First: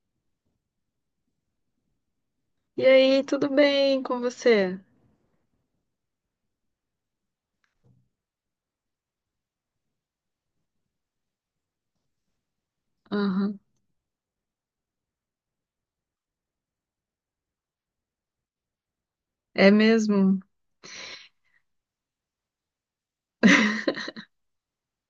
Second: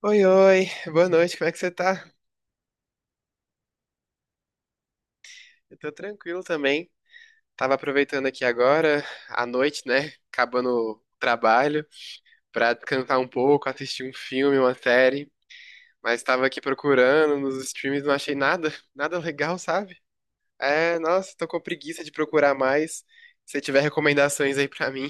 Oi, oi, boa noite, como é que você tá? E aí, tudo bem com você? Eu tô tranquilo também. Tava aproveitando aqui agora, à noite, né? Acabando o trabalho, pra descansar um Aham. pouco, assistir um filme, uma série. Mas tava aqui procurando nos streams, não achei nada, nada legal, É sabe? mesmo? É, nossa, tô com preguiça de procurar mais. Se tiver recomendações aí pra mim.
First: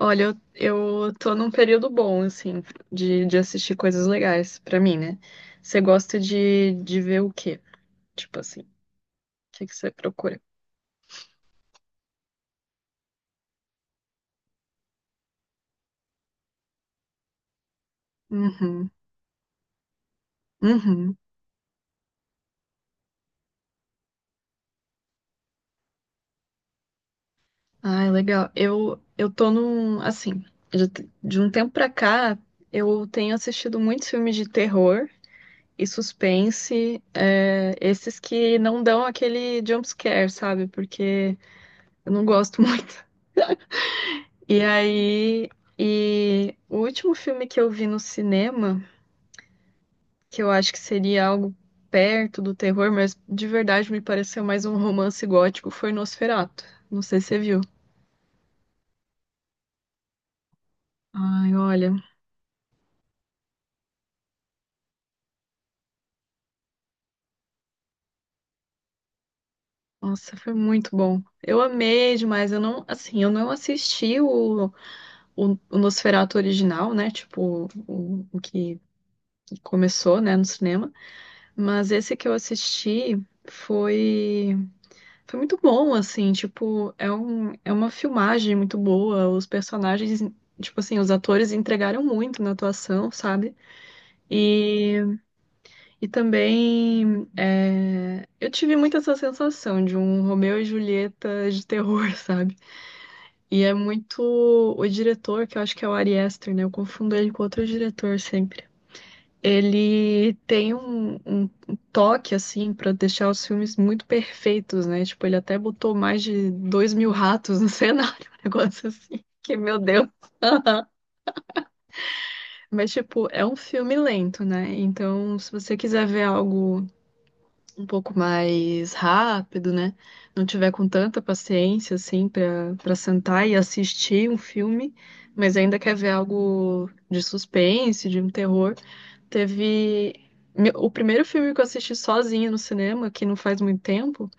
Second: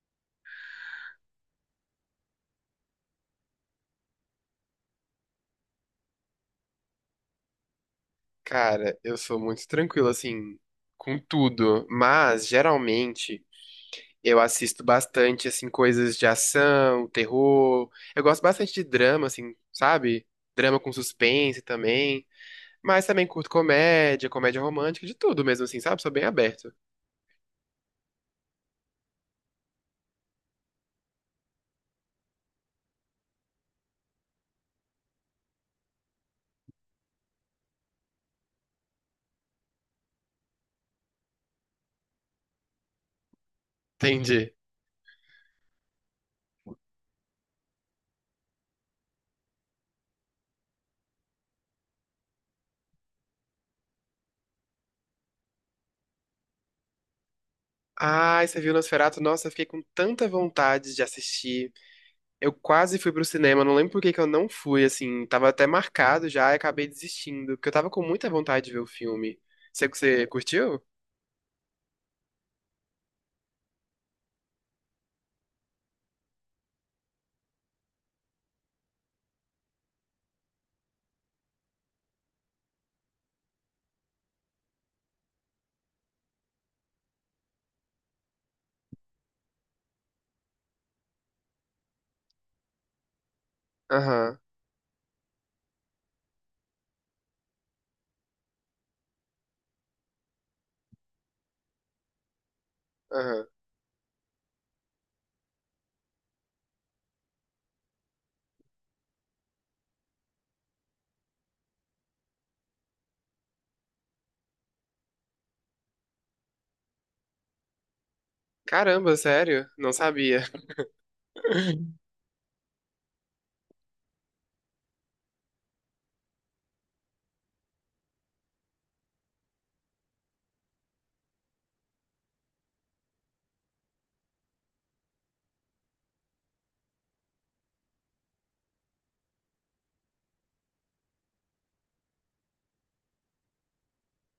Olha, eu tô num período bom, assim, de assistir coisas legais pra mim, né? Você gosta de ver o quê? Tipo assim, o Cara, eu sou muito que que você tranquilo, procura? assim, com tudo. Mas, geralmente. Eu assisto bastante, assim, coisas de ação, terror. Eu gosto bastante de Uhum, drama, assim, sabe? Drama com uhum. suspense também. Mas também curto comédia, comédia romântica, de tudo mesmo, assim, sabe? Sou bem aberto. Ai, legal. Eu tô num, assim, de, de um tempo pra cá, eu tenho assistido muitos filmes de terror e suspense, esses que não dão aquele jump scare, sabe? Porque eu não gosto muito. Entendi. E aí, e o último filme que eu vi no cinema, que eu acho que seria algo perto do terror, mas de verdade me pareceu mais um romance gótico, foi Nosferatu. Não sei se você viu. Ai, você viu Nosferatu? Nossa, eu fiquei com tanta vontade de Ai, assistir. olha, Eu quase fui pro cinema, não lembro por que que eu não fui, assim. Tava até marcado já e acabei desistindo, porque eu tava com muita vontade de ver o filme. Você nossa, foi curtiu? muito bom. Eu amei demais. Eu não, assim, eu não assisti o Nosferatu original, né? Tipo, o que começou, né, no cinema. Mas esse que eu assisti foi. Foi muito bom, assim, tipo, é um, é uma filmagem muito boa. Os personagens, tipo assim, os atores entregaram muito na atuação, sabe? Aham, E, e também eu tive muito essa sensação de um Romeu e Julieta de terror, sabe? aham. E é muito o diretor, que eu acho que é o Ari Aster, né? Eu confundo ele com outro diretor sempre. Ele tem um, um toque, assim, pra deixar os filmes muito perfeitos, né? Tipo, ele até botou mais de 2.000 ratos no cenário, um negócio Caramba, assim. Que, sério? meu Não Deus. sabia. Mas, tipo, é um filme lento, né? Então, se você quiser ver algo um pouco mais rápido, né? Não tiver com tanta paciência, assim, pra sentar e assistir um filme, mas ainda quer ver algo de suspense, de um terror. Teve. O primeiro filme que eu assisti sozinha no cinema, que não faz muito tempo,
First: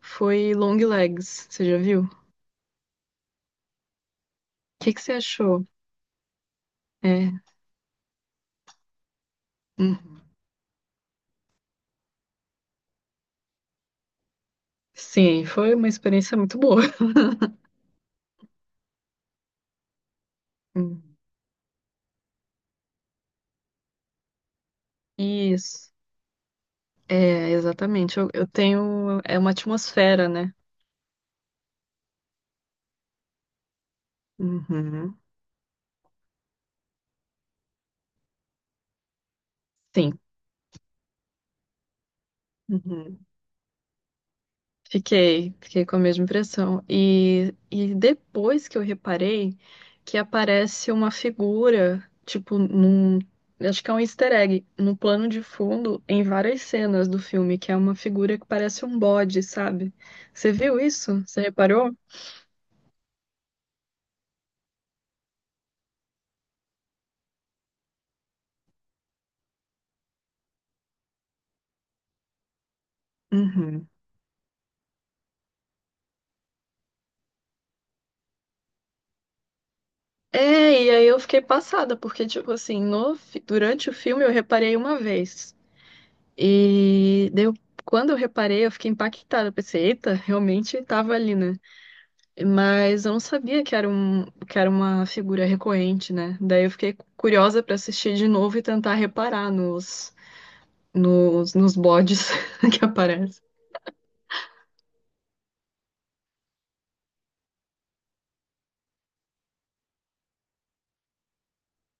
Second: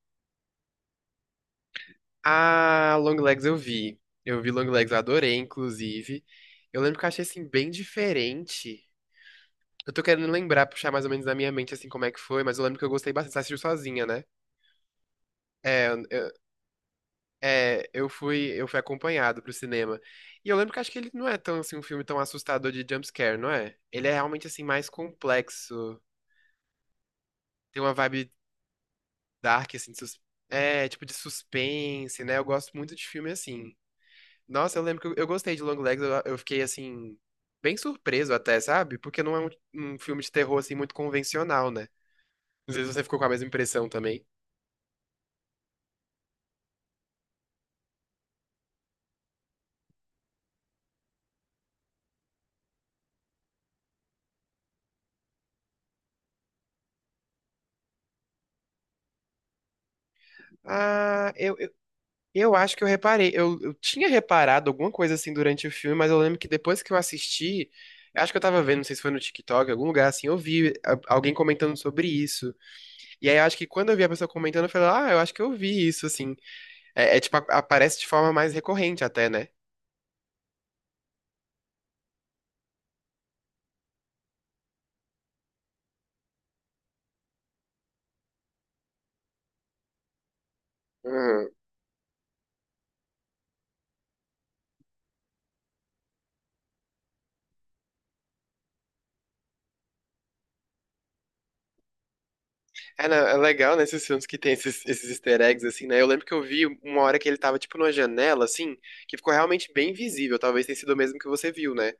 foi Long Legs. Você já viu? A Longlegs eu vi. Eu vi O Longlegs, que eu que você adorei, achou? inclusive. Eu lembro que eu achei, É. assim, bem diferente. Eu tô hum, querendo lembrar, puxar mais ou menos na minha mente, assim, como é que foi, mas eu lembro que eu gostei bastante. Você assistiu sozinha, né? Sim, foi uma É, eu, eu- experiência muito boa. eu fui acompanhado pro cinema. E eu lembro que acho que ele Hum. não é tão, assim, um filme tão assustador de jumpscare, não é? Ele é realmente, assim, mais Isso. complexo. É, Tem uma exatamente. Vibe Eu tenho. É uma dark, assim, de sus- atmosfera, né? é, tipo de suspense, né? Eu gosto muito de filme assim. Nossa, eu lembro que eu, Uhum. eu gostei de Long Legs, eu fiquei assim, bem surpreso até, sabe? Porque não é um Sim. filme de terror assim muito convencional, né? Não sei se você ficou Uhum. com a mesma impressão também. Fiquei, fiquei com a mesma impressão. E depois que eu reparei que aparece uma figura, tipo, num. Acho que é um easter egg, no plano de fundo, em várias cenas do filme, que é uma figura que parece um bode, sabe? Você viu isso? Ah, Você eu, eu, reparou? eu acho que eu reparei. Eu tinha reparado alguma coisa assim durante o filme, mas eu lembro que depois que eu assisti, eu acho que eu tava vendo, não sei se foi no TikTok, em algum lugar assim, eu vi alguém comentando sobre isso. E aí eu acho que Uhum. quando eu vi a pessoa comentando, eu falei, ah, eu acho que eu vi isso, assim. É, é, tipo, aparece de forma mais recorrente até, né? É, e aí eu fiquei passada, porque, tipo assim, no, fi- durante o filme eu reparei uma vez. E deu, quando eu reparei, eu fiquei impactada. Eu pensei, eita, realmente tava ali, Uhum. né? Mas eu não sabia que era um, que era uma figura recorrente, né? Daí eu fiquei curiosa para assistir de novo e tentar reparar nos bodes que É, não, é aparecem. legal nesses filmes que tem esses easter eggs, assim, né? Eu lembro que eu vi uma hora que ele tava, tipo, numa janela, assim, que ficou realmente bem visível. Talvez tenha sido o mesmo que você viu, né?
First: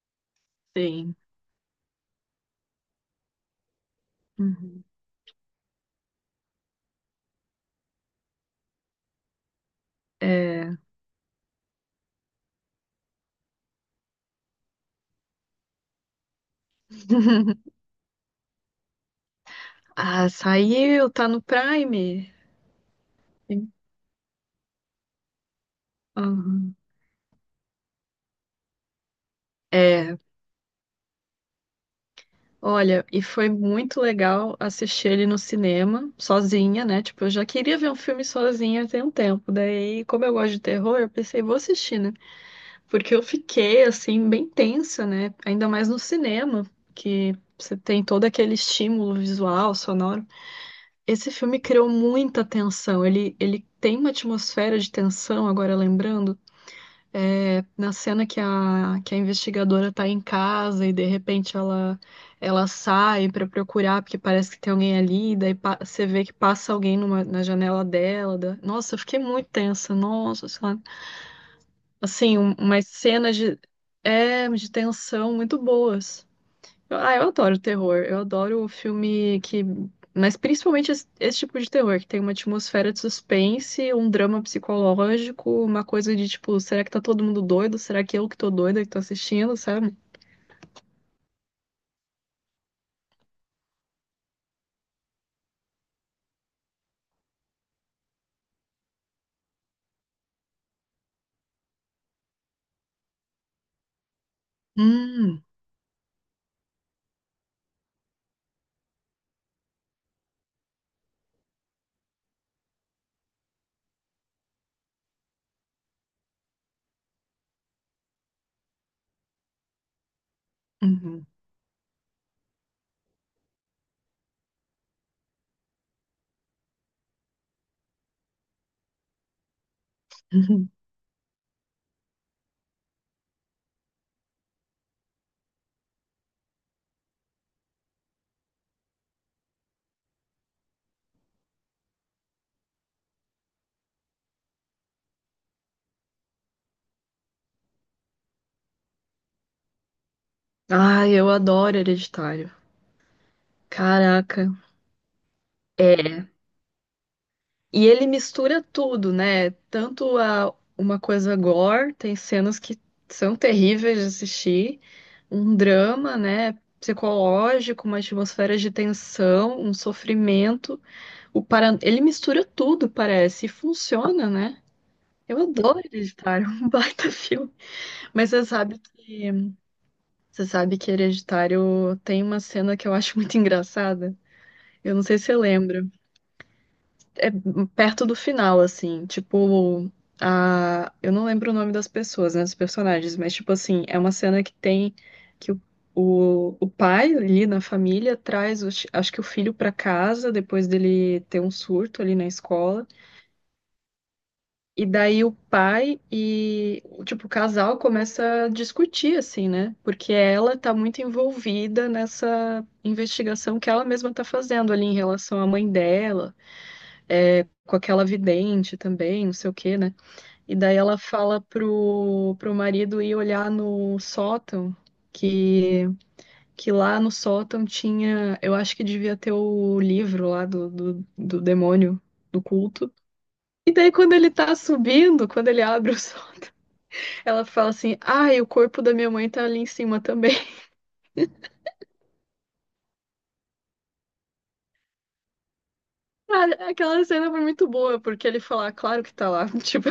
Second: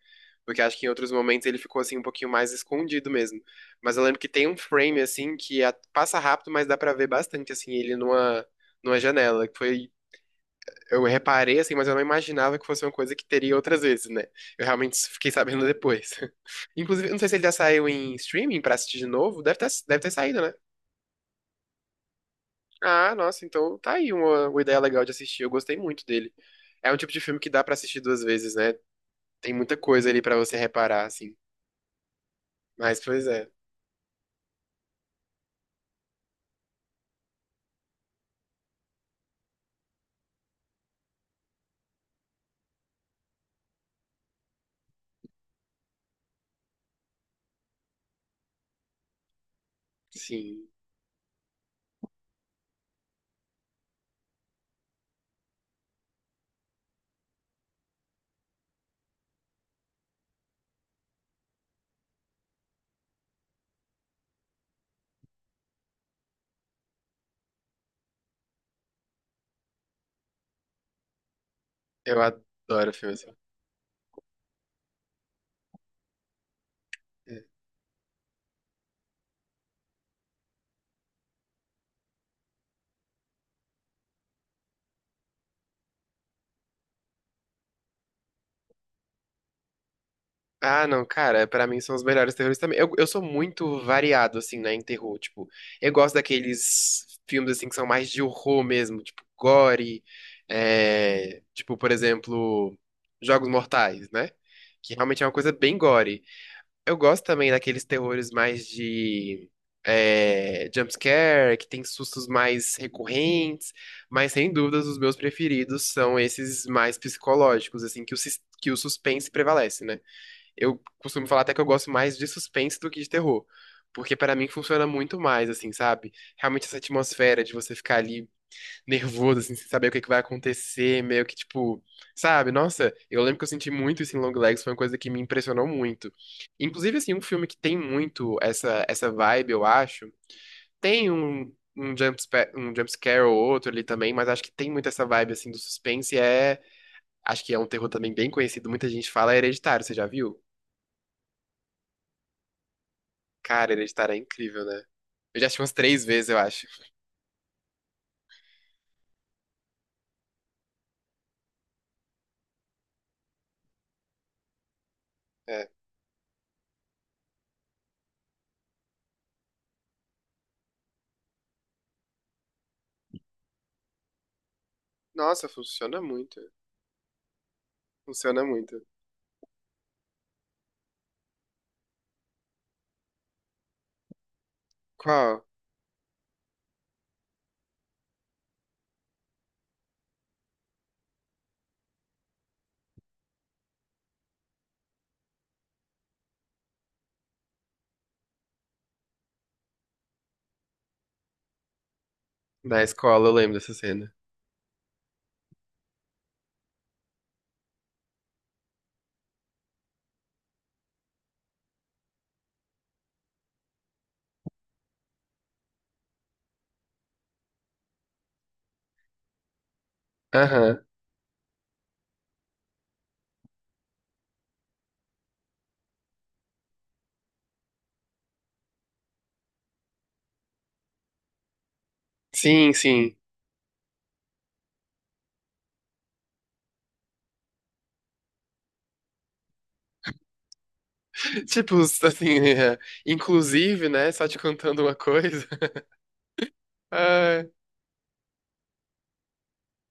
Porque acho que em outros Sim. momentos ele ficou, assim, um pouquinho mais escondido mesmo. Mas eu lembro que tem um Uhum. frame, assim, que passa rápido, mas dá pra ver bastante, assim, ele numa janela. Que foi É. eu reparei assim, mas eu não imaginava que fosse uma coisa que teria outras vezes, né? Eu realmente fiquei sabendo depois. Inclusive, eu não sei se ele já saiu em streaming pra assistir de novo. Deve ter Ah, saído, né? saiu, tá no Prime. Ah, nossa, Sim. então tá aí uma ideia legal de assistir. Eu gostei muito dele. Aham. É um tipo de filme que dá pra assistir duas vezes, né? Tem muita coisa É, ali pra você reparar, assim. Mas, olha, e pois foi é, muito legal assistir ele no cinema, sozinha, né? Tipo, eu já queria ver um filme sozinha tem um tempo. Daí, como eu gosto de terror, eu pensei, vou assistir, né? Porque eu fiquei, assim, bem tensa, né? Ainda mais no cinema, que você tem todo aquele estímulo visual, sonoro. sim. Esse filme criou muita tensão. Ele tem uma atmosfera de tensão, agora lembrando. É, na cena que a investigadora tá em casa e de repente ela sai para procurar, porque parece que tem alguém ali, você vê que passa alguém na janela dela. Nossa, eu fiquei muito tensa, nossa, sei lá Eu assim, umas adoro filme assim. cenas de, de tensão muito boas. Eu É. adoro terror. Eu adoro o filme que. Mas principalmente esse, esse tipo de terror, que tem uma atmosfera de suspense, um drama psicológico, uma coisa de tipo, será que tá todo mundo doido? Será que eu que tô doida que tô assistindo, sabe? Ah, não, cara, pra mim são os melhores terrores também. Eu sou muito variado, assim, né, em terror. Tipo, eu gosto daqueles filmes, assim, que são mais de horror mesmo, tipo, gore. É, tipo, por exemplo, Jogos Mortais, né? Que realmente é uma Hum. coisa bem gore. Eu gosto também daqueles terrores mais de. É, jumpscare, que tem sustos mais recorrentes, mas sem dúvidas os meus preferidos são esses mais psicológicos, assim, que o suspense prevalece, né? Eu Uhum. costumo falar até que eu gosto mais de suspense do que de terror. Porque pra mim funciona muito mais, assim, sabe? Realmente essa atmosfera de você ficar ali nervoso, assim, sem saber o que que vai Uhum. acontecer, meio que tipo, sabe? Nossa, eu lembro que eu senti muito isso em Long Legs, foi uma coisa que me impressionou muito. Inclusive, assim, um filme que tem muito essa vibe, eu acho. Tem um jump scare ou outro ali também, mas acho que tem muito essa vibe, assim, do suspense. É, acho que é um terror também bem conhecido, muita gente fala, é Hereditário, você já viu? Ai, eu adoro Hereditário. Cara, Hereditário é Caraca. incrível, né? Eu já assisti umas três vezes, É. eu acho. E ele mistura tudo, né? Tanto a, uma coisa gore, tem cenas que são terríveis de assistir, um É. drama, né? Psicológico, uma atmosfera de tensão, um sofrimento. Ele mistura tudo, parece, e funciona, né? Eu Nossa, adoro funciona muito. Hereditário, um baita filme. Mas Funciona muito. Você sabe que Hereditário tem uma cena que eu acho muito engraçada. Eu não sei se você Qual? lembra. é Perto do final, assim, tipo, eu não lembro o nome das pessoas, né, dos personagens, mas, tipo assim, é uma cena que tem que o pai ali na família traz, acho que o filho pra casa, depois dele ter um surto ali na Na escola, escola, eu lembro dessa cena. e daí o pai e, tipo, o casal começa a discutir, assim, né, porque ela tá muito envolvida nessa investigação que ela mesma tá fazendo ali em relação à mãe dela, com aquela vidente também, não sei o quê, né? E daí Aham. ela fala pro marido ir olhar no sótão, que, que lá no sótão tinha, eu acho que devia ter o livro lá do demônio, do Sim, culto. sim. E daí quando ele tá subindo, quando ele abre o sótão, ela fala assim, ai, o corpo da minha mãe tá ali em cima também. Tipo, assim, é, inclusive, né? Só te contando uma coisa. Cara, aquela cena foi Ah, muito boa, porque ele fala, "Ah, claro que tá lá. Tipo,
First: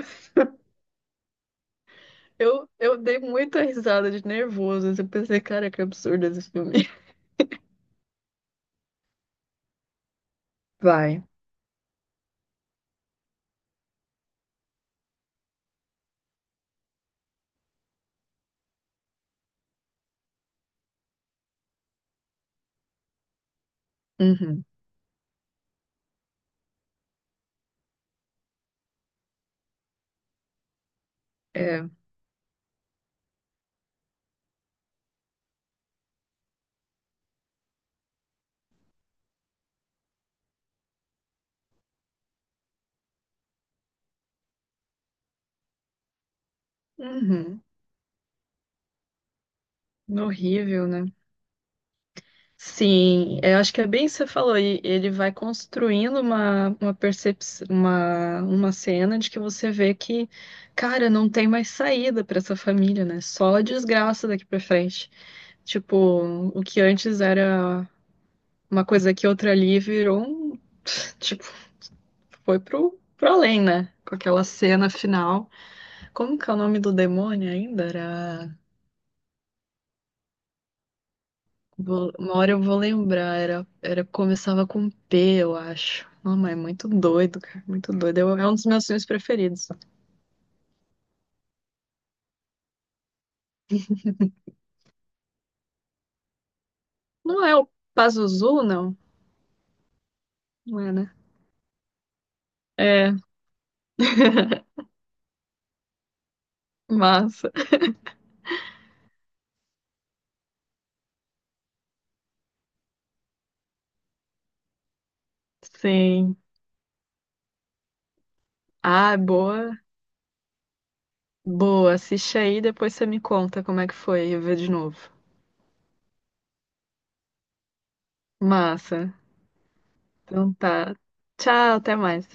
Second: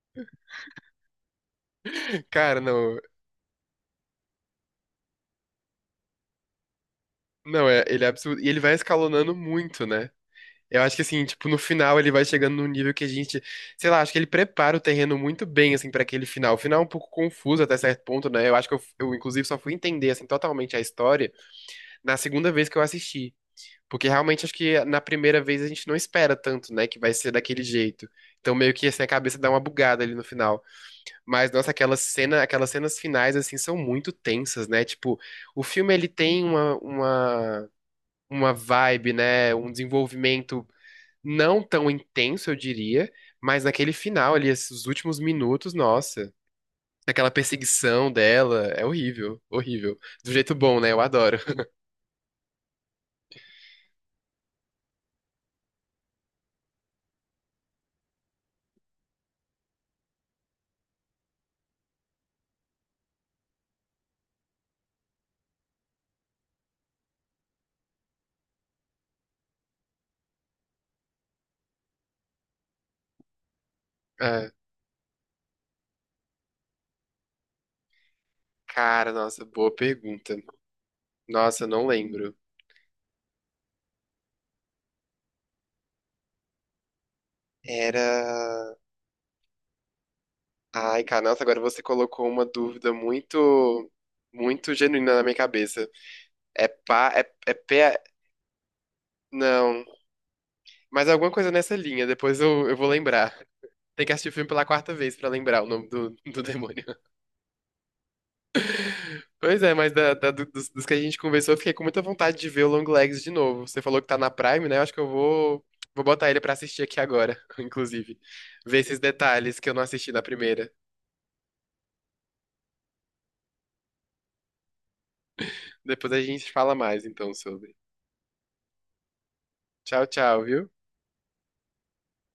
cara, eu não. dei muita risada de nervoso. Eu pensei, cara, que absurdo esse filme. Não, é, ele é absurdo. E ele vai escalonando muito, né? Eu acho que assim, Vai. tipo, no final ele vai chegando num nível que a gente, sei lá, acho que ele prepara o terreno muito bem, assim, pra aquele final. O final é um pouco confuso até certo ponto, né? Eu acho que inclusive, só fui entender, assim, totalmente a história na segunda vez que eu assisti. Porque realmente acho Uhum. que na primeira vez a gente não espera tanto, né, que vai ser daquele jeito. Então meio que assim a cabeça dá uma bugada ali no final. Mas nossa, É. aquela cena, aquelas cenas finais assim são muito tensas, né? Tipo, o filme ele tem uma vibe, né, um desenvolvimento não tão intenso, eu diria, mas naquele final ali, esses últimos minutos, nossa, aquela Uhum. perseguição dela é horrível, horrível. Do jeito bom, Horrível, né? Eu né? adoro. Sim, é, eu acho que é bem isso que você falou. E ele vai construindo uma percepção, uma cena de que você vê que, cara, não tem mais saída para essa família, né? Só desgraça daqui para frente. Tipo, o que antes era uma coisa aqui, outra ali, virou um. Tipo, foi pro além, né? Com aquela Ah, cena final. Como que é o nome do demônio ainda? Era. cara, nossa, boa pergunta. Nossa, eu não lembro. Uma hora eu vou lembrar, era começava com P, eu acho. Não, mas é muito doido, cara, muito doido. É um dos Era. meus filmes preferidos. Ai, cara, nossa, agora você colocou uma dúvida muito, muito genuína na minha cabeça. É pá, é, Não é é o pé. Pazuzu, não? Não. Não é, Mas né? alguma coisa nessa linha, depois eu vou É, lembrar. Tem que assistir o filme pela quarta vez pra lembrar o nome do demônio. massa. Pois é, mas dos que a gente conversou, eu fiquei com muita vontade de ver o Long Legs de novo. Você falou que tá na Prime, né? Eu acho que eu vou botar Sim. ele pra assistir aqui agora, inclusive. Ver esses Ah, detalhes que eu boa. não assisti na primeira. Boa, assiste aí, depois você me conta como é que foi, eu ver de novo. Depois a gente fala mais, então, sobre. Massa. Tchau, tchau, Então viu? tá. Tchau, até mais.